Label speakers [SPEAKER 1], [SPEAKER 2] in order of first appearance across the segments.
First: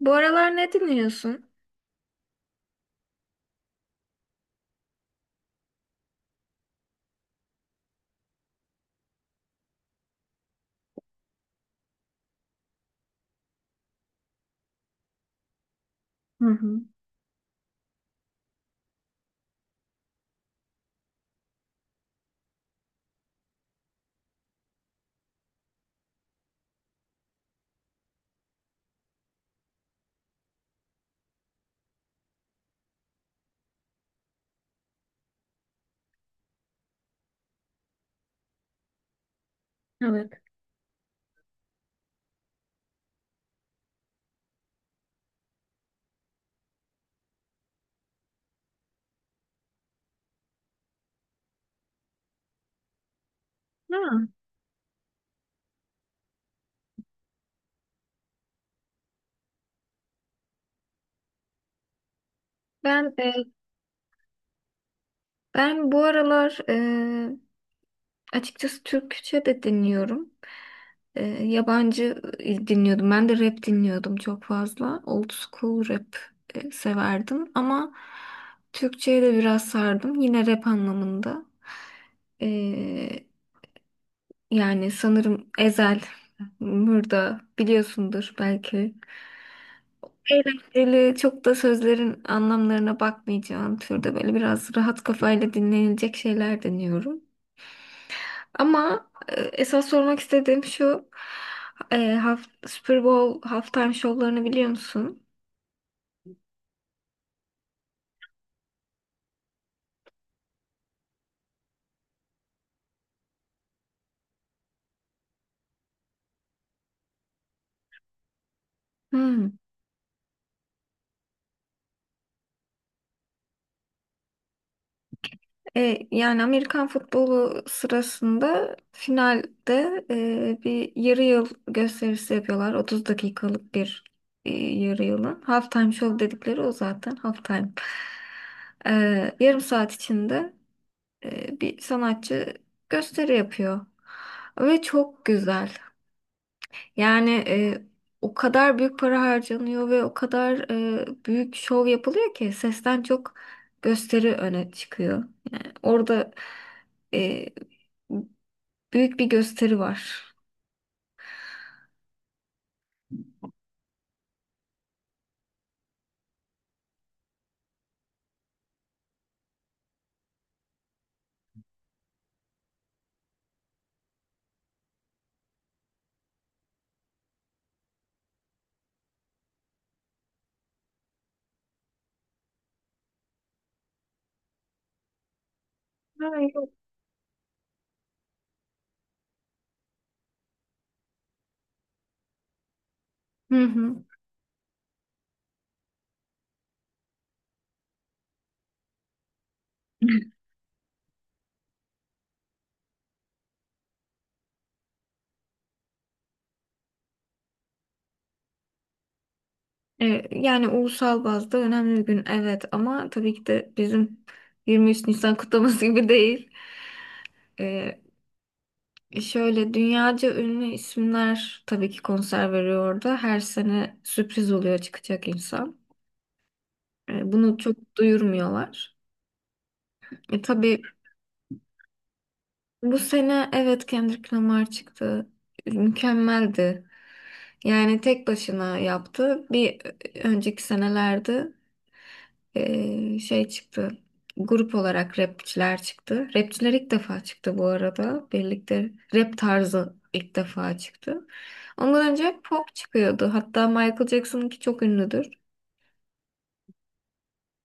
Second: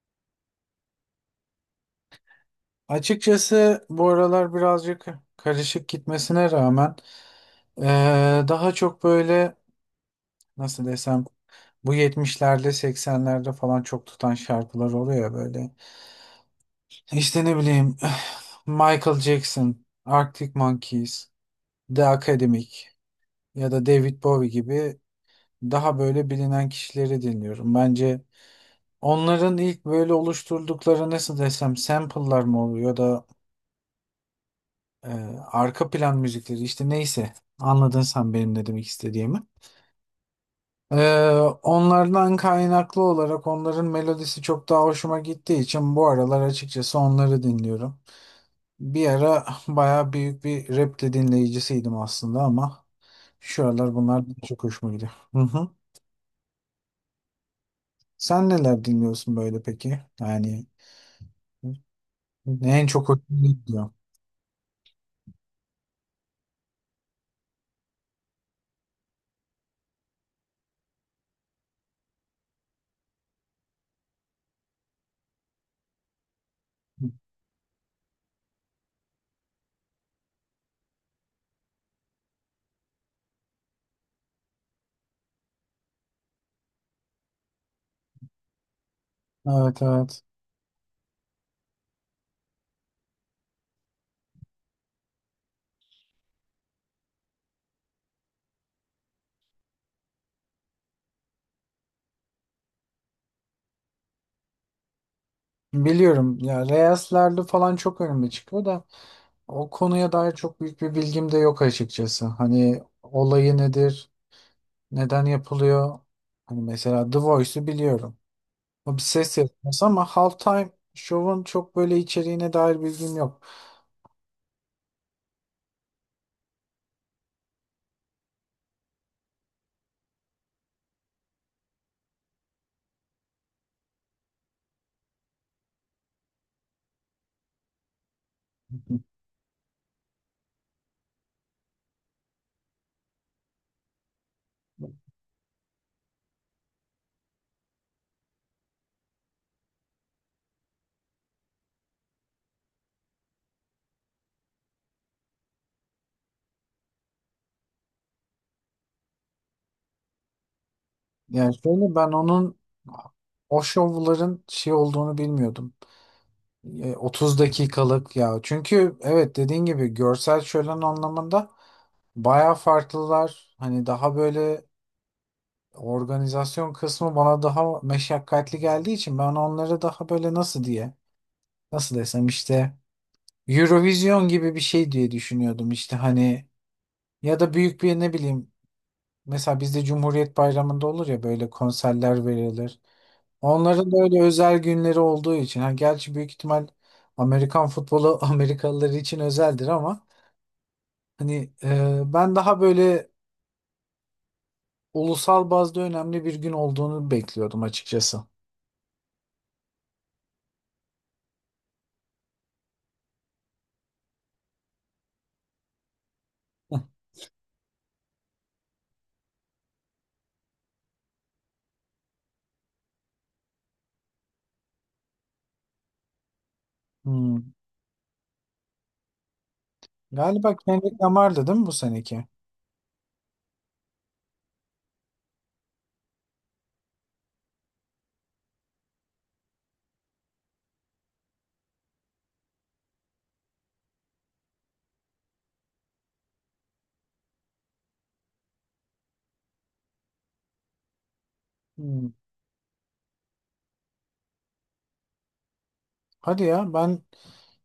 [SPEAKER 1] Bu aralar ne dinliyorsun?
[SPEAKER 2] Açıkçası bu aralar birazcık karışık gitmesine rağmen daha çok böyle nasıl desem bu 70'lerde 80'lerde falan çok tutan şarkılar oluyor ya böyle. İşte ne bileyim Michael Jackson, Arctic Monkeys, The Academic ya da David Bowie gibi daha böyle bilinen kişileri dinliyorum. Bence onların ilk böyle oluşturdukları nasıl desem sample'lar mı oluyor da Ee, arka plan müzikleri işte neyse, anladın sen benim ne demek istediğimi.
[SPEAKER 1] Evet.
[SPEAKER 2] Ee, onlardan kaynaklı olarak onların melodisi çok daha hoşuma gittiği için bu aralar açıkçası onları dinliyorum. Bir ara baya büyük bir rap de dinleyicisiydim aslında ama şu aralar bunlar
[SPEAKER 1] Ha,
[SPEAKER 2] çok hoşuma gidiyor. Hı hı. Sen neler dinliyorsun böyle peki? Yani en çok
[SPEAKER 1] ben
[SPEAKER 2] hoşuna gidiyor.
[SPEAKER 1] bu aralar açıkçası Türkçe de dinliyorum. Yabancı dinliyordum. Ben de rap dinliyordum çok fazla. Old school rap severdim ama Türkçe'ye de biraz sardım. Yine rap anlamında. E, yani sanırım Ezel, Mürda biliyorsundur belki.
[SPEAKER 2] Evet evet.
[SPEAKER 1] Eğlenceli, çok da sözlerin anlamlarına bakmayacağın türde böyle biraz rahat kafayla dinlenilecek şeyler deniyorum. Ama esas sormak istediğim şu, e, haft Super Bowl halftime şovlarını biliyor musun?
[SPEAKER 2] Biliyorum ya, Reyes'lerde falan çok önüme çıkıyor da o konuya dair çok büyük bir bilgim de yok açıkçası. Hani olayı nedir, neden yapılıyor? Hani mesela The Voice'u biliyorum. O bir ses
[SPEAKER 1] Hmm.
[SPEAKER 2] yarışması ama Halftime Show'un çok böyle içeriğine dair bilgim yok.
[SPEAKER 1] E, yani Amerikan futbolu sırasında finalde bir yarı yıl gösterisi yapıyorlar. 30 dakikalık bir yarı yılın. Halftime show dedikleri o zaten halftime. E, yarım saat içinde bir sanatçı gösteri yapıyor. Ve çok güzel. Yani o kadar büyük para harcanıyor ve o kadar büyük şov yapılıyor ki sesten çok gösteri öne çıkıyor. Yani orada e, büyük bir gösteri var.
[SPEAKER 2] Yani şöyle, ben onun o şovların şey olduğunu bilmiyordum. 30 dakikalık ya. Çünkü evet dediğin gibi görsel şölen anlamında bayağı farklılar. Hani daha böyle organizasyon kısmı bana daha meşakkatli geldiği için ben onları daha böyle nasıl diye, nasıl desem işte, Eurovision gibi bir şey diye düşünüyordum işte
[SPEAKER 1] Ha.
[SPEAKER 2] hani, ya da büyük bir ne bileyim, mesela bizde Cumhuriyet Bayramı'nda olur ya böyle konserler verilir.
[SPEAKER 1] Hı
[SPEAKER 2] Onların da
[SPEAKER 1] hı.
[SPEAKER 2] öyle özel günleri olduğu için, ha gerçi büyük ihtimal Amerikan futbolu Amerikalılar için özeldir ama hani ben daha böyle ulusal bazda önemli bir gün olduğunu bekliyordum açıkçası.
[SPEAKER 1] E, yani ulusal bazda önemli bir gün, evet, ama tabii ki de bizim 23 Nisan kutlaması gibi değil. E, Şöyle dünyaca ünlü isimler tabii ki konser veriyor orada. Her sene sürpriz oluyor çıkacak insan. E,
[SPEAKER 2] Hmm.
[SPEAKER 1] bunu çok duyurmuyorlar. E,
[SPEAKER 2] Galiba
[SPEAKER 1] tabii
[SPEAKER 2] Kendrick Lamar'dı değil mi bu seneki?
[SPEAKER 1] bu sene, evet, Kendrick Lamar çıktı. Mükemmeldi. Yani tek başına yaptı. Önceki senelerde çıktı. Grup olarak rapçiler çıktı. Rapçiler ilk defa çıktı bu arada. Birlikte rap tarzı ilk defa çıktı.
[SPEAKER 2] Hmm.
[SPEAKER 1] Ondan önce hep pop çıkıyordu. Hatta Michael Jackson'ınki çok ünlüdür.
[SPEAKER 2] Hadi ya, ben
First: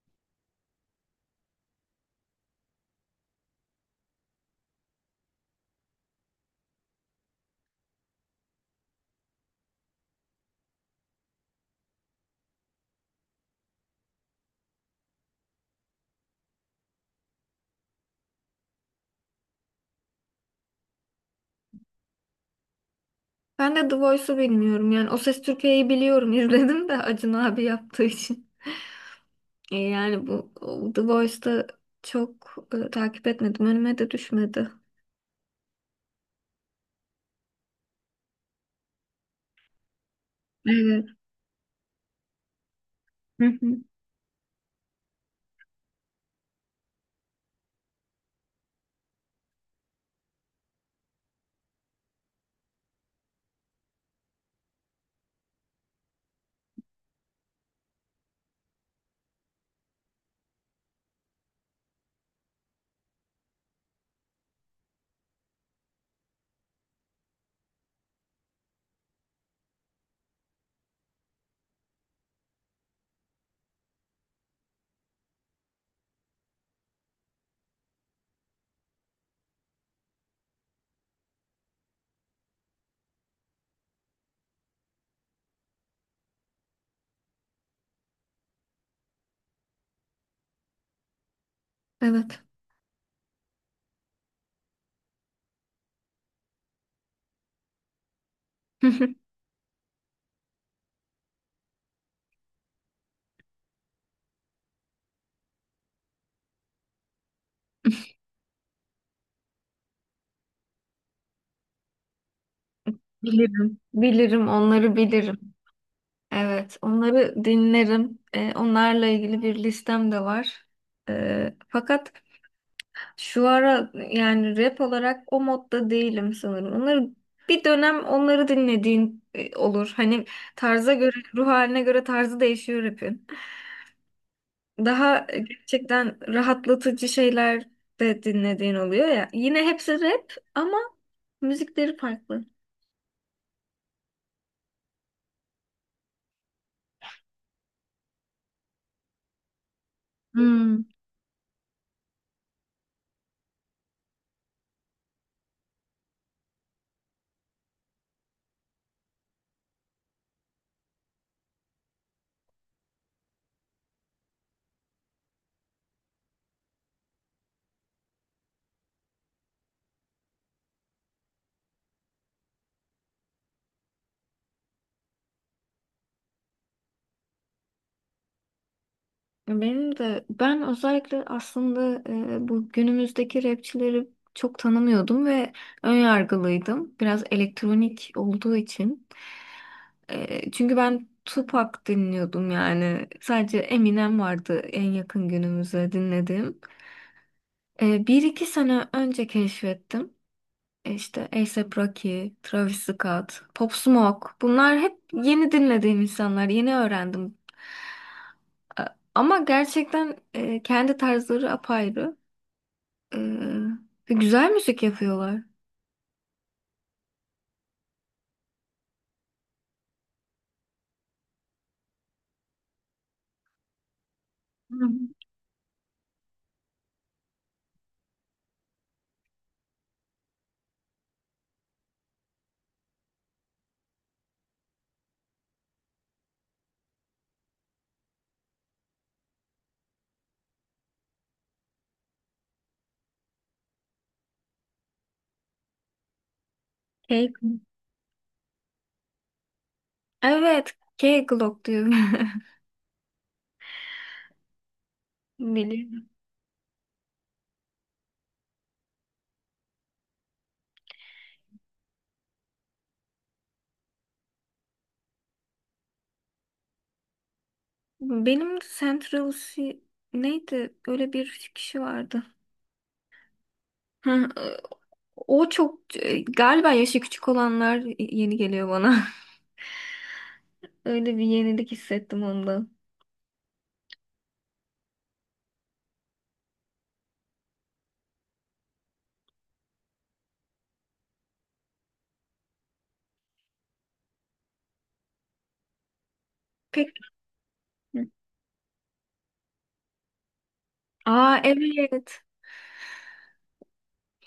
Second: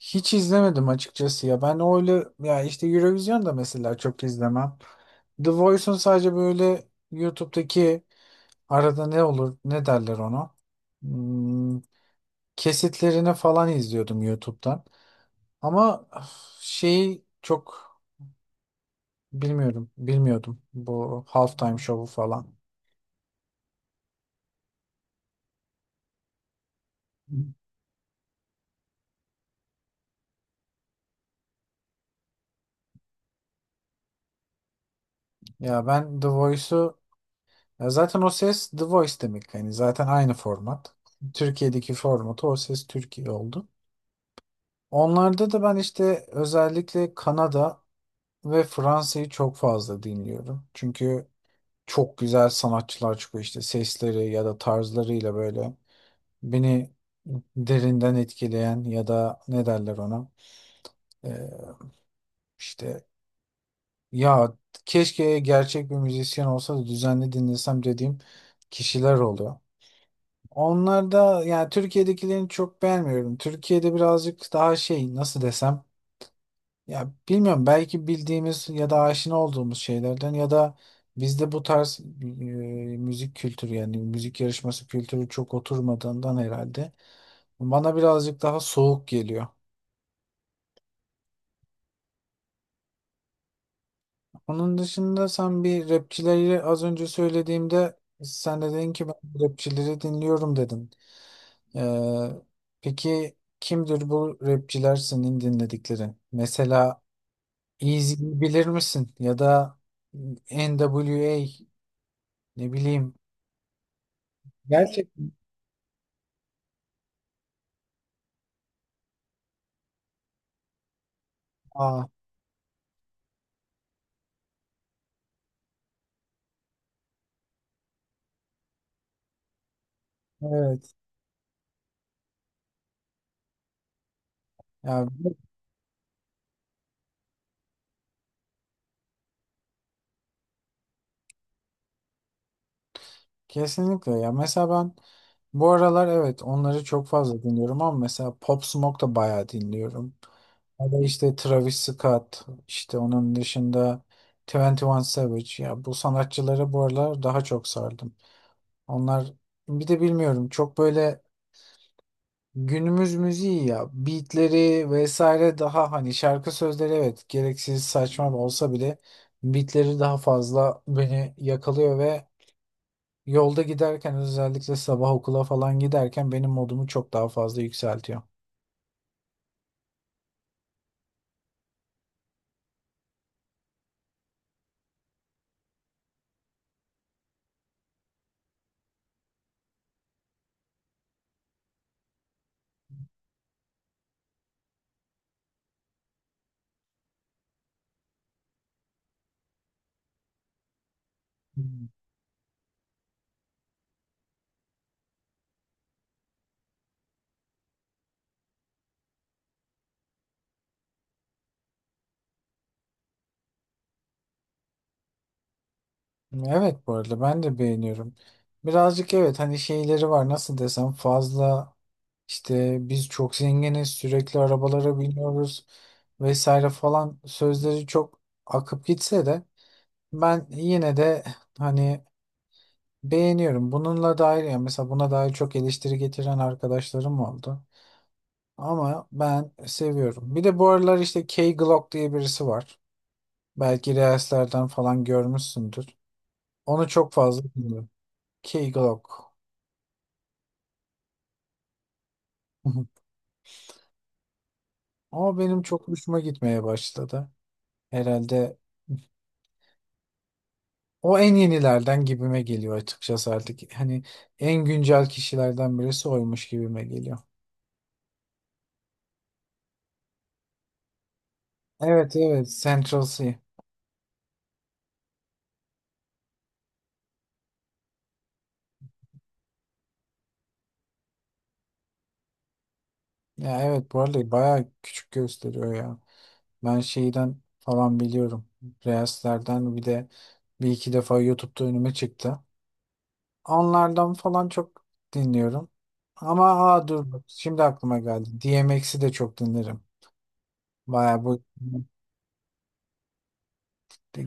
[SPEAKER 2] hiç izlemedim açıkçası ya. Ben öyle ya işte Eurovision da mesela çok izlemem. The Voice'un sadece böyle YouTube'daki arada ne olur ne derler ona, Hmm, kesitlerini falan izliyordum YouTube'dan. Ama öf, şeyi çok bilmiyordum bu halftime show'u falan.
[SPEAKER 1] Ben de The Voice'u bilmiyorum. Yani O Ses Türkiye'yi biliyorum. izledim de Acun abi yaptığı için. Yani bu o The Voice'da çok takip etmedim. Önüme de düşmedi.
[SPEAKER 2] Ya ben The Voice'u... Ya zaten o ses The Voice demek. Yani zaten aynı format.
[SPEAKER 1] Evet.
[SPEAKER 2] Türkiye'deki formatı O Ses Türkiye
[SPEAKER 1] Hı
[SPEAKER 2] oldu.
[SPEAKER 1] hı.
[SPEAKER 2] Onlarda da ben işte özellikle Kanada ve Fransa'yı çok fazla dinliyorum. Çünkü çok güzel sanatçılar çıkıyor işte sesleri ya da tarzlarıyla böyle beni derinden etkileyen ya da ne derler ona, Ee, işte ya keşke gerçek bir müzisyen olsa da düzenli dinlesem dediğim kişiler oluyor. Onlar da, yani Türkiye'dekilerini çok beğenmiyorum. Türkiye'de birazcık daha şey nasıl desem, ya bilmiyorum belki bildiğimiz ya da aşina olduğumuz şeylerden ya da bizde bu tarz müzik kültürü yani müzik yarışması kültürü çok oturmadığından herhalde bana birazcık daha soğuk geliyor.
[SPEAKER 1] Evet.
[SPEAKER 2] Onun dışında sen bir rapçileri az önce söylediğimde sen de dedin ki ben rapçileri dinliyorum dedin. Ee, peki kimdir bu rapçiler senin dinledikleri? Mesela Eazy'yi bilir misin? Ya da NWA ne bileyim.
[SPEAKER 1] Bilirim. Bilirim onları
[SPEAKER 2] Gerçekten.
[SPEAKER 1] bilirim. Evet, onları dinlerim. Onlarla ilgili bir listem de var. E,
[SPEAKER 2] Aa,
[SPEAKER 1] fakat şu ara yani rap olarak o modda değilim sanırım. Onları bir dönem dinlediğin olur. Hani
[SPEAKER 2] evet.
[SPEAKER 1] tarza göre, ruh haline göre tarzı değişiyor rapin.
[SPEAKER 2] Ya,
[SPEAKER 1] Daha gerçekten rahatlatıcı şeyler de dinlediğin oluyor ya. Yine hepsi rap ama müzikleri farklı.
[SPEAKER 2] kesinlikle ya. Mesela ben bu aralar evet onları çok fazla dinliyorum ama mesela Pop Smoke da bayağı dinliyorum.
[SPEAKER 1] Hmm.
[SPEAKER 2] Ya da işte Travis Scott, işte onun dışında 21 Savage. Ya bu sanatçılara bu aralar daha çok sardım. Onlar bir de bilmiyorum çok böyle günümüz müziği ya, beatleri vesaire daha hani şarkı sözleri evet gereksiz saçma olsa bile beatleri daha fazla beni yakalıyor ve yolda giderken özellikle sabah okula falan giderken benim modumu çok daha fazla yükseltiyor.
[SPEAKER 1] Ben özellikle aslında bu günümüzdeki rapçileri çok tanımıyordum ve önyargılıydım. Biraz elektronik olduğu için. E, çünkü ben Tupac dinliyordum yani. Sadece Eminem vardı en yakın günümüze dinlediğim. E, bir iki sene önce keşfettim. E, İşte A$AP
[SPEAKER 2] Hmm.
[SPEAKER 1] Rocky, Travis Scott, Pop Smoke. Bunlar hep yeni dinlediğim insanlar. Yeni öğrendim. E, ama gerçekten kendi tarzları apayrı. E, ve güzel müzik yapıyorlar.
[SPEAKER 2] Evet bu arada ben de beğeniyorum. Birazcık evet hani şeyleri var nasıl desem fazla, işte biz çok zenginiz sürekli
[SPEAKER 1] Hı.
[SPEAKER 2] arabalara biniyoruz vesaire falan sözleri çok akıp gitse de ben yine de hani beğeniyorum. Bununla dair yani mesela buna dair çok eleştiri getiren arkadaşlarım oldu. Ama ben seviyorum. Bir de bu aralar işte K. Glock diye birisi var. Belki Reels'lerden falan görmüşsündür. Onu çok
[SPEAKER 1] Cake
[SPEAKER 2] fazla
[SPEAKER 1] mi?
[SPEAKER 2] dinliyorum. K. Glock.
[SPEAKER 1] Evet, K-Glock diyor.
[SPEAKER 2] Ama benim çok
[SPEAKER 1] Biliyorum.
[SPEAKER 2] hoşuma gitmeye başladı. Herhalde o en yenilerden gibime geliyor açıkçası artık. Hani en güncel kişilerden birisi oymuş gibime geliyor.
[SPEAKER 1] Benim de Central C neydi? Öyle bir kişi
[SPEAKER 2] Evet
[SPEAKER 1] vardı.
[SPEAKER 2] evet, Central C.
[SPEAKER 1] Hı. e, O çok galiba yaşı küçük olanlar yeni geliyor bana. Öyle bir yenilik hissettim ondan.
[SPEAKER 2] Ya evet bu arada bayağı küçük gösteriyor ya. Ben şeyden falan biliyorum. Reels'lerden bir de bir iki defa YouTube'da önüme çıktı. Onlardan falan çok dinliyorum. Ama aa
[SPEAKER 1] Pek.
[SPEAKER 2] dur bak şimdi aklıma
[SPEAKER 1] Hı.
[SPEAKER 2] geldi, DMX'i de çok dinlerim. Bayağı
[SPEAKER 1] Aa,
[SPEAKER 2] bu
[SPEAKER 1] evet.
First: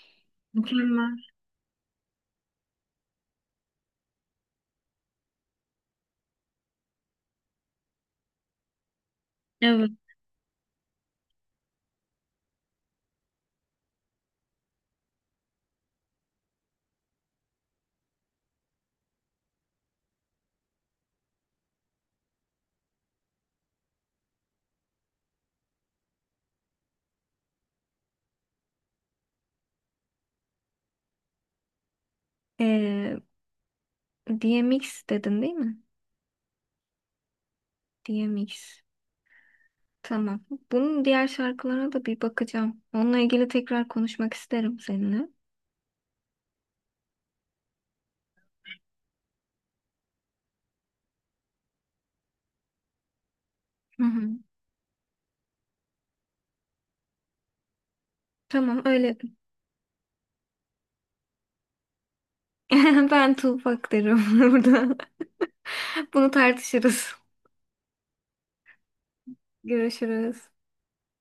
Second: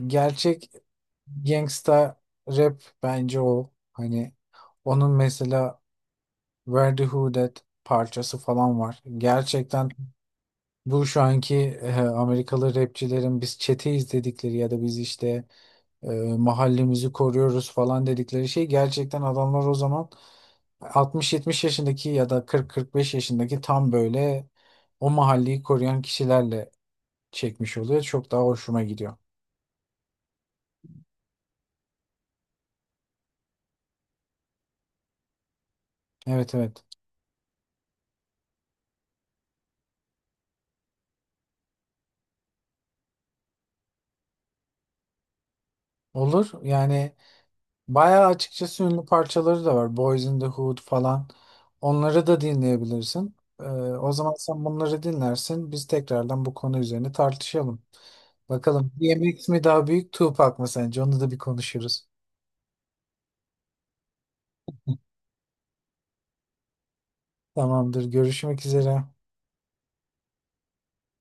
[SPEAKER 2] gerçek
[SPEAKER 1] Mükemmel.
[SPEAKER 2] gangsta rap bence o. Hani onun mesela Where the Hood At parçası falan var. Gerçekten
[SPEAKER 1] Evet.
[SPEAKER 2] bu şu anki Amerikalı rapçilerin biz çeteyiz dedikleri ya da biz işte e, mahallemizi koruyoruz falan dedikleri şey, gerçekten adamlar o zaman 60-70 yaşındaki ya da 40-45 yaşındaki tam böyle o mahalleyi koruyan kişilerle çekmiş oluyor. Çok daha hoşuma gidiyor.
[SPEAKER 1] Ee, DMX dedin değil mi?
[SPEAKER 2] Evet evet.
[SPEAKER 1] DMX. Tamam. Bunun diğer şarkılarına da bir bakacağım. Onunla ilgili tekrar konuşmak isterim seninle.
[SPEAKER 2] Olur yani, bayağı açıkçası ünlü parçaları da var. Boys in the Hood falan. Onları da dinleyebilirsin. Ee,
[SPEAKER 1] Hı
[SPEAKER 2] o
[SPEAKER 1] hı.
[SPEAKER 2] zaman sen bunları dinlersin. Biz tekrardan bu konu üzerine tartışalım.
[SPEAKER 1] Tamam
[SPEAKER 2] Bakalım
[SPEAKER 1] öyle.
[SPEAKER 2] DMX mi daha büyük, Tupac mı sence? Onu da bir konuşuruz.
[SPEAKER 1] Ben Tuğbak derim burada. Bunu tartışırız.
[SPEAKER 2] Tamamdır. Görüşmek üzere.
[SPEAKER 1] Görüşürüz.